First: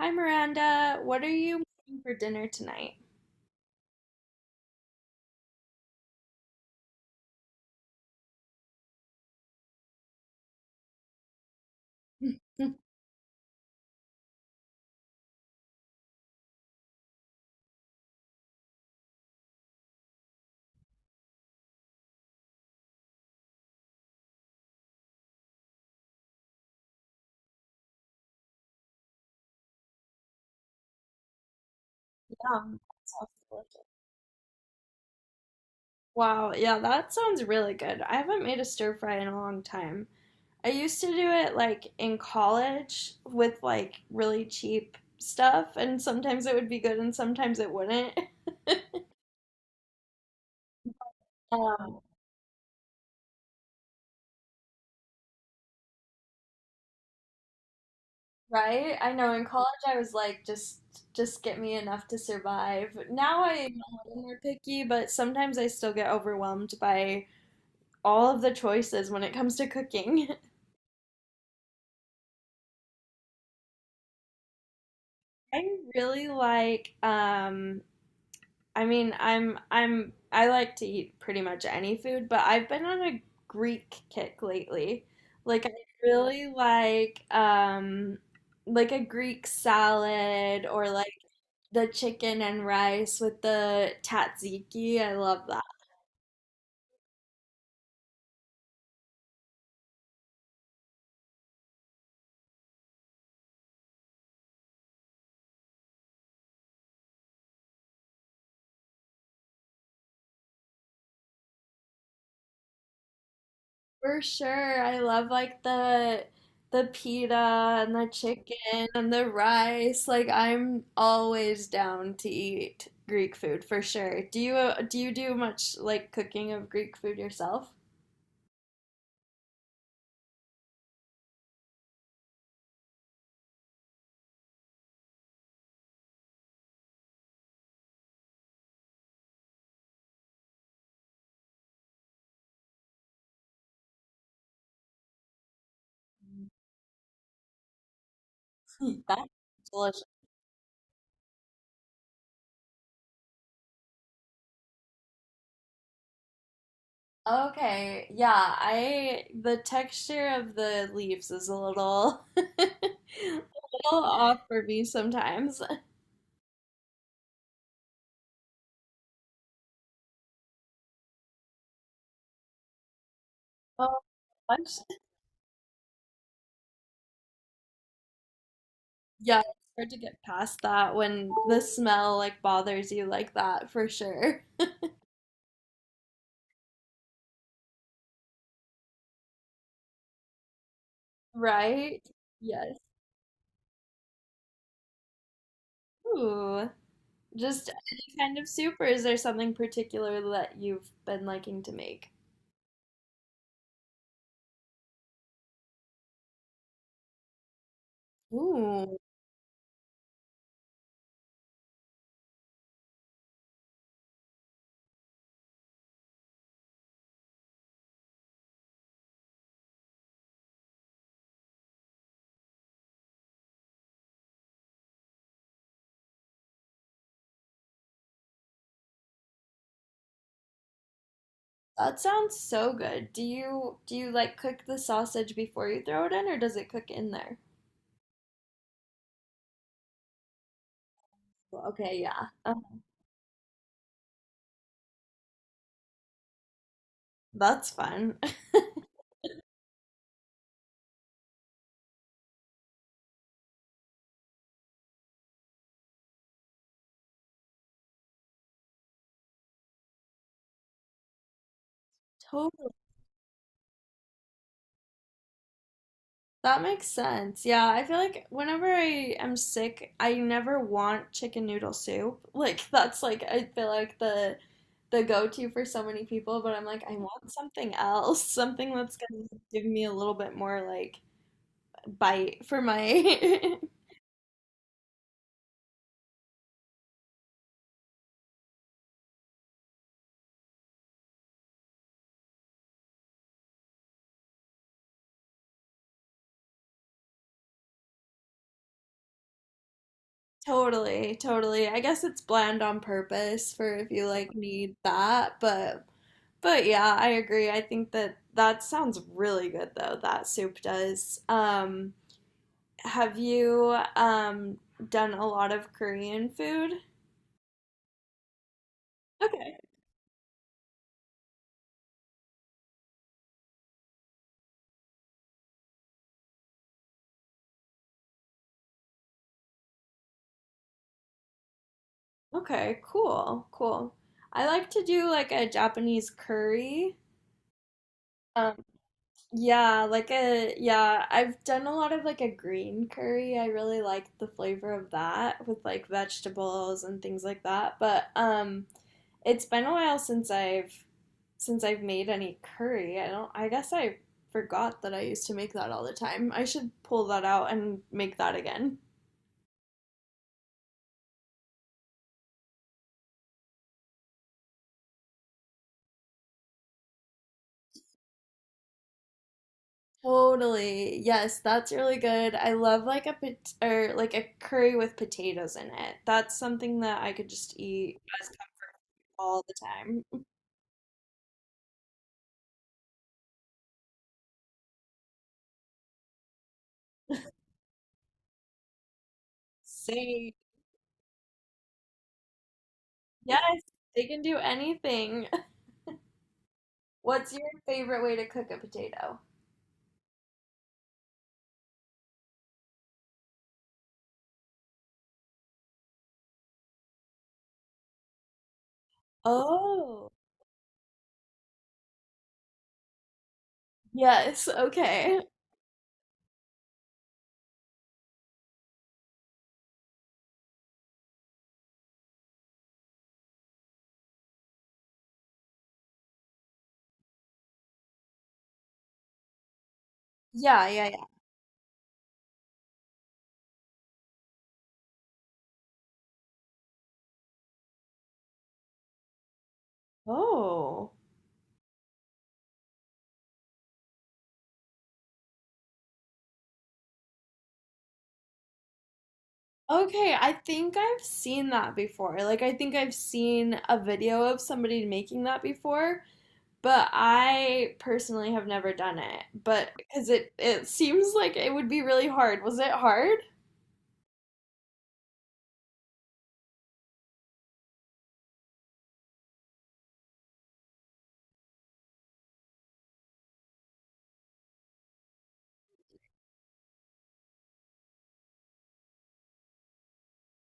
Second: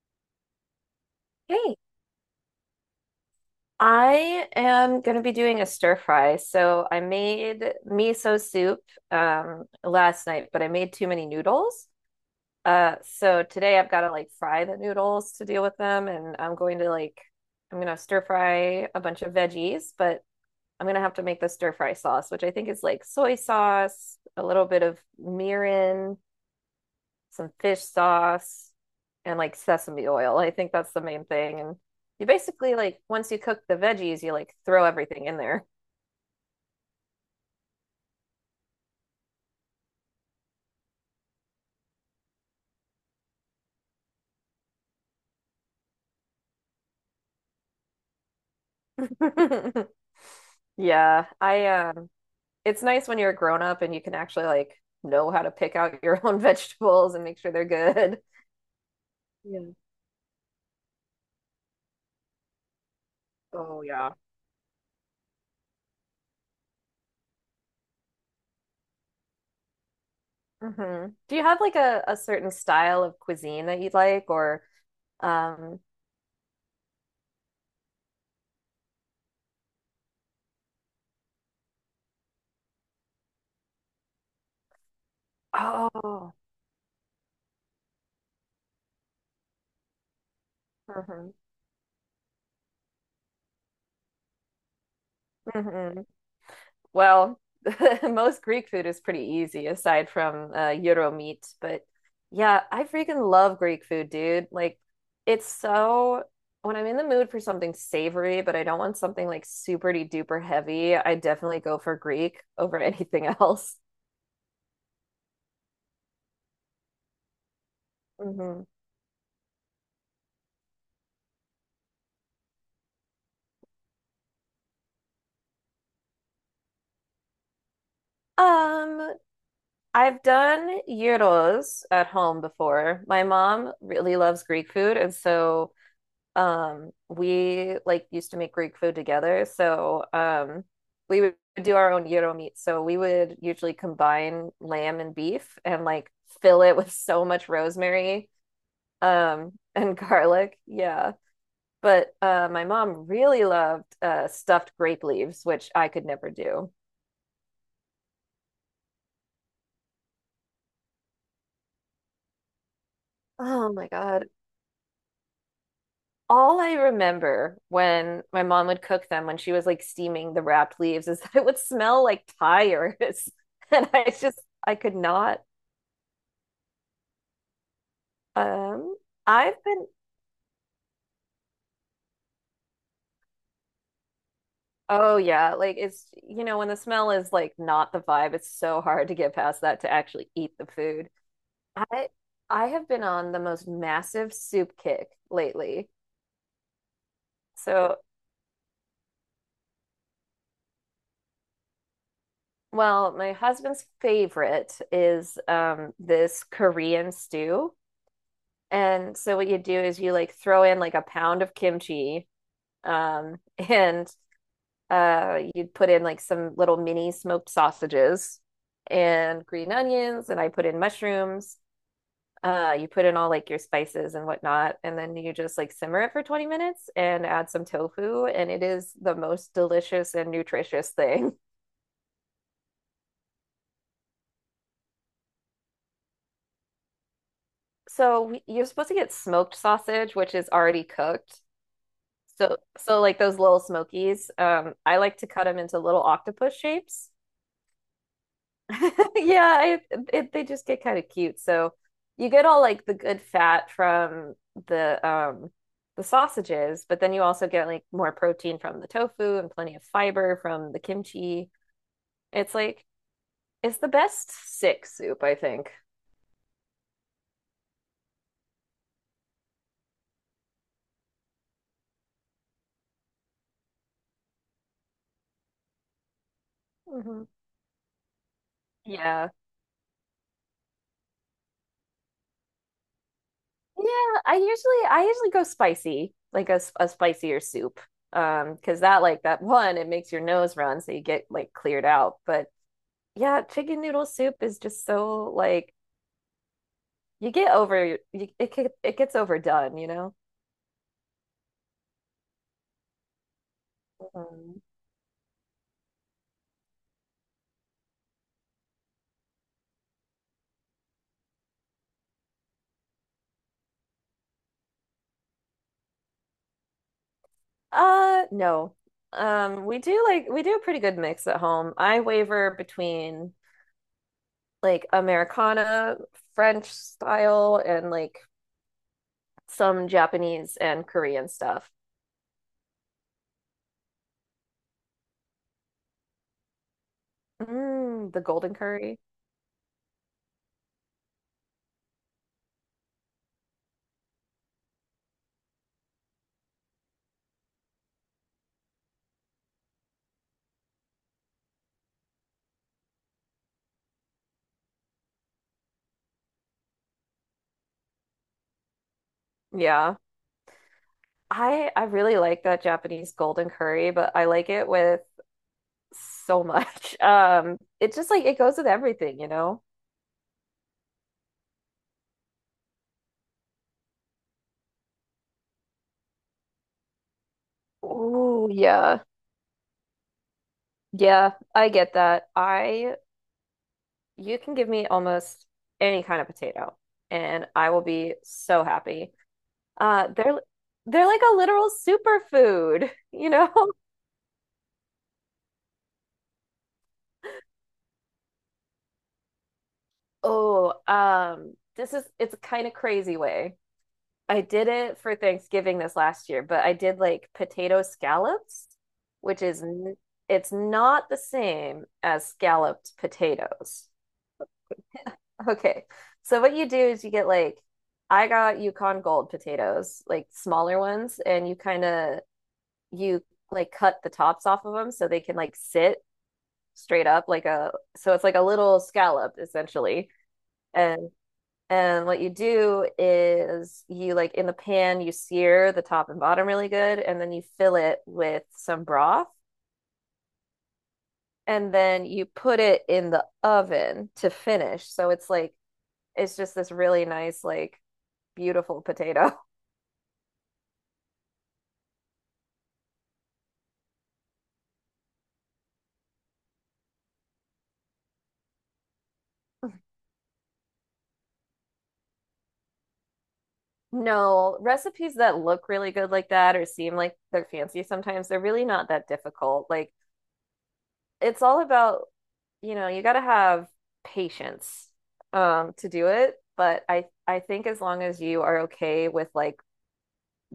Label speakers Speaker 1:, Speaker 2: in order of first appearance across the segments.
Speaker 1: Hi Miranda, what are you
Speaker 2: Hey,
Speaker 1: making for dinner tonight?
Speaker 2: I am going to be doing a stir fry. So I made miso soup last night, but I made too many noodles.
Speaker 1: Yum.
Speaker 2: So today I've got to like fry the noodles to deal with them, and I'm going to like I'm gonna stir fry a bunch of veggies, but I'm gonna have to make the stir fry sauce, which I think is like soy sauce, a little bit of mirin, some fish sauce, and like sesame oil. I think that's the main thing. And you
Speaker 1: That
Speaker 2: basically like
Speaker 1: sounds
Speaker 2: once you cook the
Speaker 1: delicious.
Speaker 2: veggies, you like throw everything in there.
Speaker 1: Wow, yeah, that sounds really good. I haven't made a stir fry in a long time. I used to do it like in college with like really cheap stuff, and sometimes it would be good and sometimes it wouldn't.
Speaker 2: Yeah, I
Speaker 1: Um,
Speaker 2: um It's nice when you're a grown up and you can actually like know how to pick out your own vegetables and make sure they're good.
Speaker 1: right? I know in
Speaker 2: Yeah.
Speaker 1: college I was like just get me enough to survive. Now I'm
Speaker 2: Oh,
Speaker 1: a
Speaker 2: yeah.
Speaker 1: little more picky, but sometimes I still get overwhelmed by all of the choices when it comes to cooking.
Speaker 2: Hmm. Do you have like a certain style of cuisine that you like or
Speaker 1: I
Speaker 2: um
Speaker 1: really like I mean, I'm I like to eat pretty much any food, but I've been on a Greek kick lately. Like I
Speaker 2: oh.
Speaker 1: really like a Greek salad, or like
Speaker 2: Mhm.
Speaker 1: the chicken and rice with the tzatziki. I love that.
Speaker 2: Mhm. Well, most Greek food is pretty easy aside from gyro meat, but yeah, I freaking love Greek food, dude. Like, it's so, when I'm in the mood for something savory, but I don't want something like super duper heavy, I definitely go for Greek over anything else.
Speaker 1: For sure. I love like the pita and the
Speaker 2: Hmm.
Speaker 1: chicken and the rice. Like I'm always down to eat Greek food for sure. Do you do you do much like cooking of Greek food yourself?
Speaker 2: Um, I've done gyros at home before. My mom really loves Greek food, and so we like used to make Greek food together, so we would do our own gyro meat. So we would usually combine lamb and beef and like fill it with so much rosemary
Speaker 1: Hmm, that's
Speaker 2: and
Speaker 1: delicious.
Speaker 2: garlic. Yeah. But my mom really loved stuffed grape leaves, which I could never do.
Speaker 1: Okay, yeah, I the texture of the leaves is a little a
Speaker 2: Oh my
Speaker 1: little
Speaker 2: God.
Speaker 1: off for me sometimes.
Speaker 2: All I remember when my mom would cook them when she was like steaming the wrapped leaves is that it would smell like tires. And
Speaker 1: Oh,
Speaker 2: I just I could not um
Speaker 1: yeah,
Speaker 2: I've
Speaker 1: it's
Speaker 2: been
Speaker 1: hard to get past that when the smell like bothers you like that for sure.
Speaker 2: Oh yeah, like it's you know when the smell is like not the vibe, it's so hard to get past that to actually eat the food.
Speaker 1: Right?
Speaker 2: I I
Speaker 1: Yes.
Speaker 2: have been on the most massive soup kick lately.
Speaker 1: Ooh. Just
Speaker 2: So,
Speaker 1: any kind of soup, or is there something particular that you've been liking to make?
Speaker 2: well, my husband's favorite is this Korean stew.
Speaker 1: Ooh,
Speaker 2: And so what you do is you like throw in like a pound of kimchi, um, and you'd put in like some little mini smoked sausages and green onions, and I put in mushrooms. You put in all like your spices and whatnot, and then you just like simmer it for 20 minutes and add some tofu, and it is the most delicious and nutritious thing.
Speaker 1: that sounds so good. Do you like cook the sausage before you throw it in, or does it cook in there?
Speaker 2: You're supposed to get smoked sausage, which is already cooked.
Speaker 1: Well, okay, yeah.
Speaker 2: So like those little smokies, I like to cut them into little octopus shapes.
Speaker 1: That's fun.
Speaker 2: Yeah, I, they just get kind of cute. So you get all like the good fat from the um the sausages, but then you also get like more protein from the tofu and plenty of fiber from the kimchi. It's
Speaker 1: Totally.
Speaker 2: like it's the best sick soup, I think.
Speaker 1: That makes sense. Yeah, I feel like whenever I am sick, I never want chicken noodle soup. Like that's like I feel like the go-to for so many people, but I'm like I
Speaker 2: Hmm.
Speaker 1: want something else, something that's gonna
Speaker 2: Yeah.
Speaker 1: give me a little bit more like bite for my
Speaker 2: Yeah, I usually go spicy, like a spicier soup. Because that, like that one, it makes your nose run, so you get like cleared out. But yeah, chicken noodle soup is just so like you get over you, it get- it gets overdone, you know?
Speaker 1: totally, totally. I guess it's bland on purpose for if you like
Speaker 2: Mhm.
Speaker 1: need that, but yeah, I agree. I think that that sounds really good though. That soup does. Have you done a lot of Korean food?
Speaker 2: No.
Speaker 1: Okay.
Speaker 2: We do a pretty good mix at home. I waver between like Americana, French style, and like some Japanese and Korean stuff.
Speaker 1: Okay, cool. Cool. I like to do like a Japanese curry.
Speaker 2: Mm, the golden
Speaker 1: Um
Speaker 2: curry.
Speaker 1: yeah, like a yeah, I've done a lot of like a green curry. I really like the flavor of that with like vegetables and things like that. But it's been a while since I've made any curry. I don't I guess I forgot that I used to make that all the time. I should pull that out and make that again.
Speaker 2: Yeah. I really like that Japanese golden curry, but I like it with so much. It just like it goes with everything, you know?
Speaker 1: Totally. Yes, that's really good. I love like a pot or like a curry with potatoes in it. That's something that I could just eat as
Speaker 2: Ooh,
Speaker 1: comfort
Speaker 2: yeah.
Speaker 1: all the time.
Speaker 2: Yeah, I get that. I You can give me almost any kind of potato and I will be so happy. Uh,
Speaker 1: Say
Speaker 2: they're they're like a literal superfood, you know?
Speaker 1: yes, they can do anything. What's your favorite way to cook a potato?
Speaker 2: Oh, this is, it's a kind of crazy way. I did it for Thanksgiving this last year, but I did like potato scallops, which
Speaker 1: Oh,
Speaker 2: it's not the same as scalloped potatoes.
Speaker 1: yes, okay.
Speaker 2: Okay. So what you do is you get like I got Yukon Gold potatoes, like smaller ones, and you kind of you like cut the tops off of them so they can like sit straight up like a so it's like a little scallop essentially.
Speaker 1: Yeah, yeah, yeah.
Speaker 2: And And what you do is you like in the pan, you sear the top and bottom really good, and then you fill it with some broth,
Speaker 1: Oh.
Speaker 2: and then you put it in the oven to finish. So it's like it's just this really nice, like beautiful potato.
Speaker 1: Okay, I think I've seen that before. Like I think I've seen a video of somebody making that before. But I personally have never done it. But because it seems like it would be really hard. Was it hard?
Speaker 2: No, recipes that look really good like that or seem like they're fancy sometimes, they're really not that difficult. Like it's all about you know, you got to have patience to do it, but I think as long as you are okay with like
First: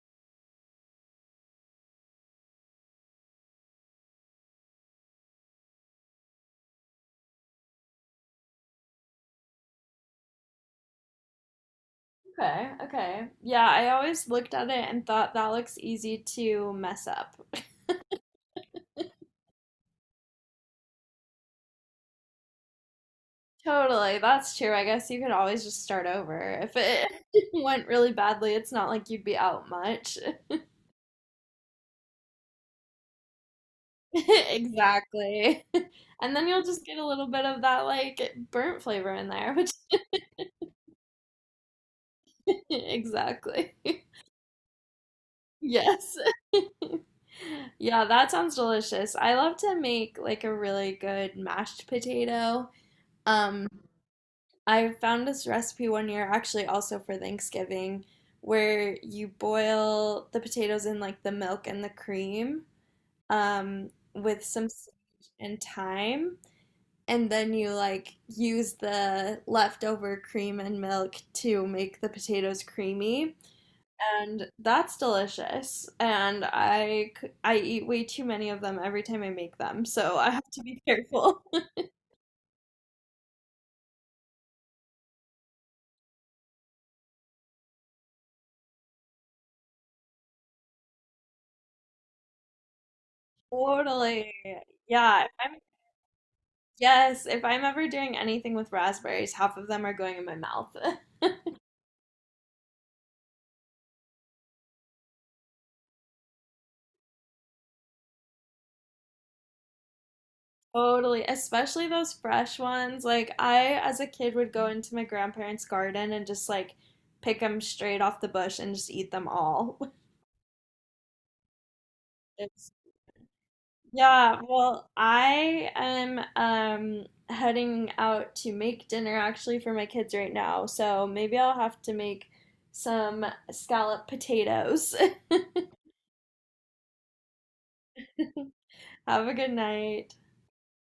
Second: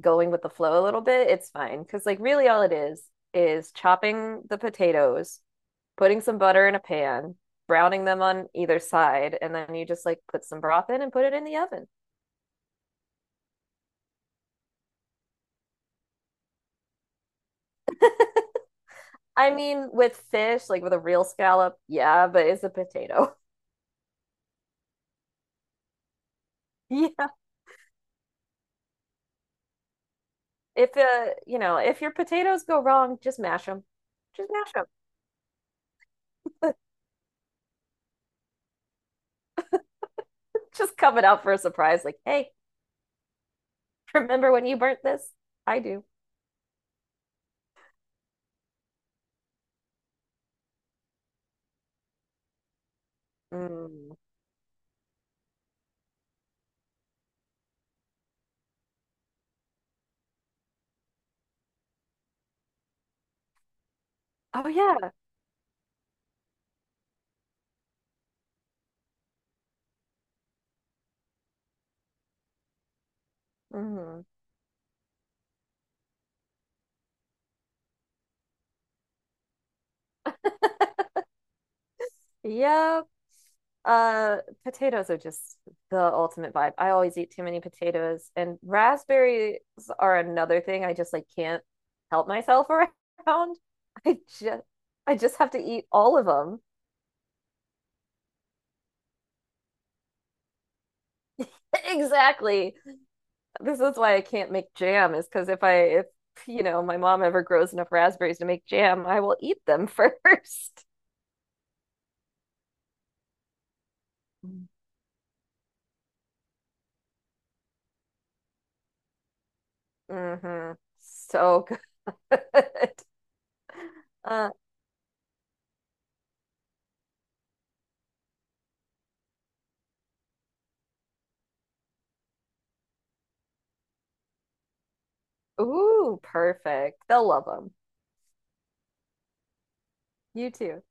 Speaker 2: going with the flow a little bit, it's fine. Because like really all it is chopping the potatoes, putting some butter in a pan, browning them on either side, and then you just like put some broth in and put it in the oven.
Speaker 1: Okay, okay. Yeah, I always looked at it and thought that looks easy to mess up.
Speaker 2: I mean, with fish, like with a real scallop, yeah, but it's a potato.
Speaker 1: Totally, that's true. I guess you could always just start over. If it
Speaker 2: Yeah.
Speaker 1: went really badly, it's not like you'd be out much.
Speaker 2: If you know, if your potatoes go wrong, just mash them. Just mash them.
Speaker 1: Exactly. And then you'll just get a little bit of that like burnt flavor in there, which
Speaker 2: Just coming out for a surprise, like, hey,
Speaker 1: exactly.
Speaker 2: remember when you burnt this? I do.
Speaker 1: Yes. Yeah, that sounds delicious. I love to make like a really good mashed potato. Um,
Speaker 2: Mm.
Speaker 1: I found this recipe one year actually also for Thanksgiving, where you boil the potatoes in like the milk and the cream um with some
Speaker 2: Oh yeah.
Speaker 1: sage and thyme, and then you like use the leftover cream and milk to make the potatoes creamy,
Speaker 2: Mm.
Speaker 1: and that's delicious, and I eat way too many of them every time I make them, so I have to be careful.
Speaker 2: Yeah. Uh, Potatoes are just the ultimate vibe. I always eat too many potatoes, and raspberries are another thing. I just like can't help myself around. I
Speaker 1: Totally.
Speaker 2: just I
Speaker 1: yeah if
Speaker 2: just
Speaker 1: i'm
Speaker 2: have to eat all of them.
Speaker 1: yes, if I'm ever doing anything with raspberries, half of them are going in my mouth.
Speaker 2: Exactly. This is why I can't make jam, is because if you know my mom ever grows enough raspberries to make jam, I will eat them first.
Speaker 1: Totally, especially those fresh ones. Like I, as a kid, would go into my grandparents' garden and just like pick them straight off the bush and just eat them all.
Speaker 2: Hmm. So good.
Speaker 1: It's- yeah,
Speaker 2: Uh,
Speaker 1: well, I am heading out to make dinner actually for my kids right now, so maybe I'll have to make some scallop potatoes.
Speaker 2: Ooh, perfect. They'll love them.
Speaker 1: Have a good night.
Speaker 2: You too.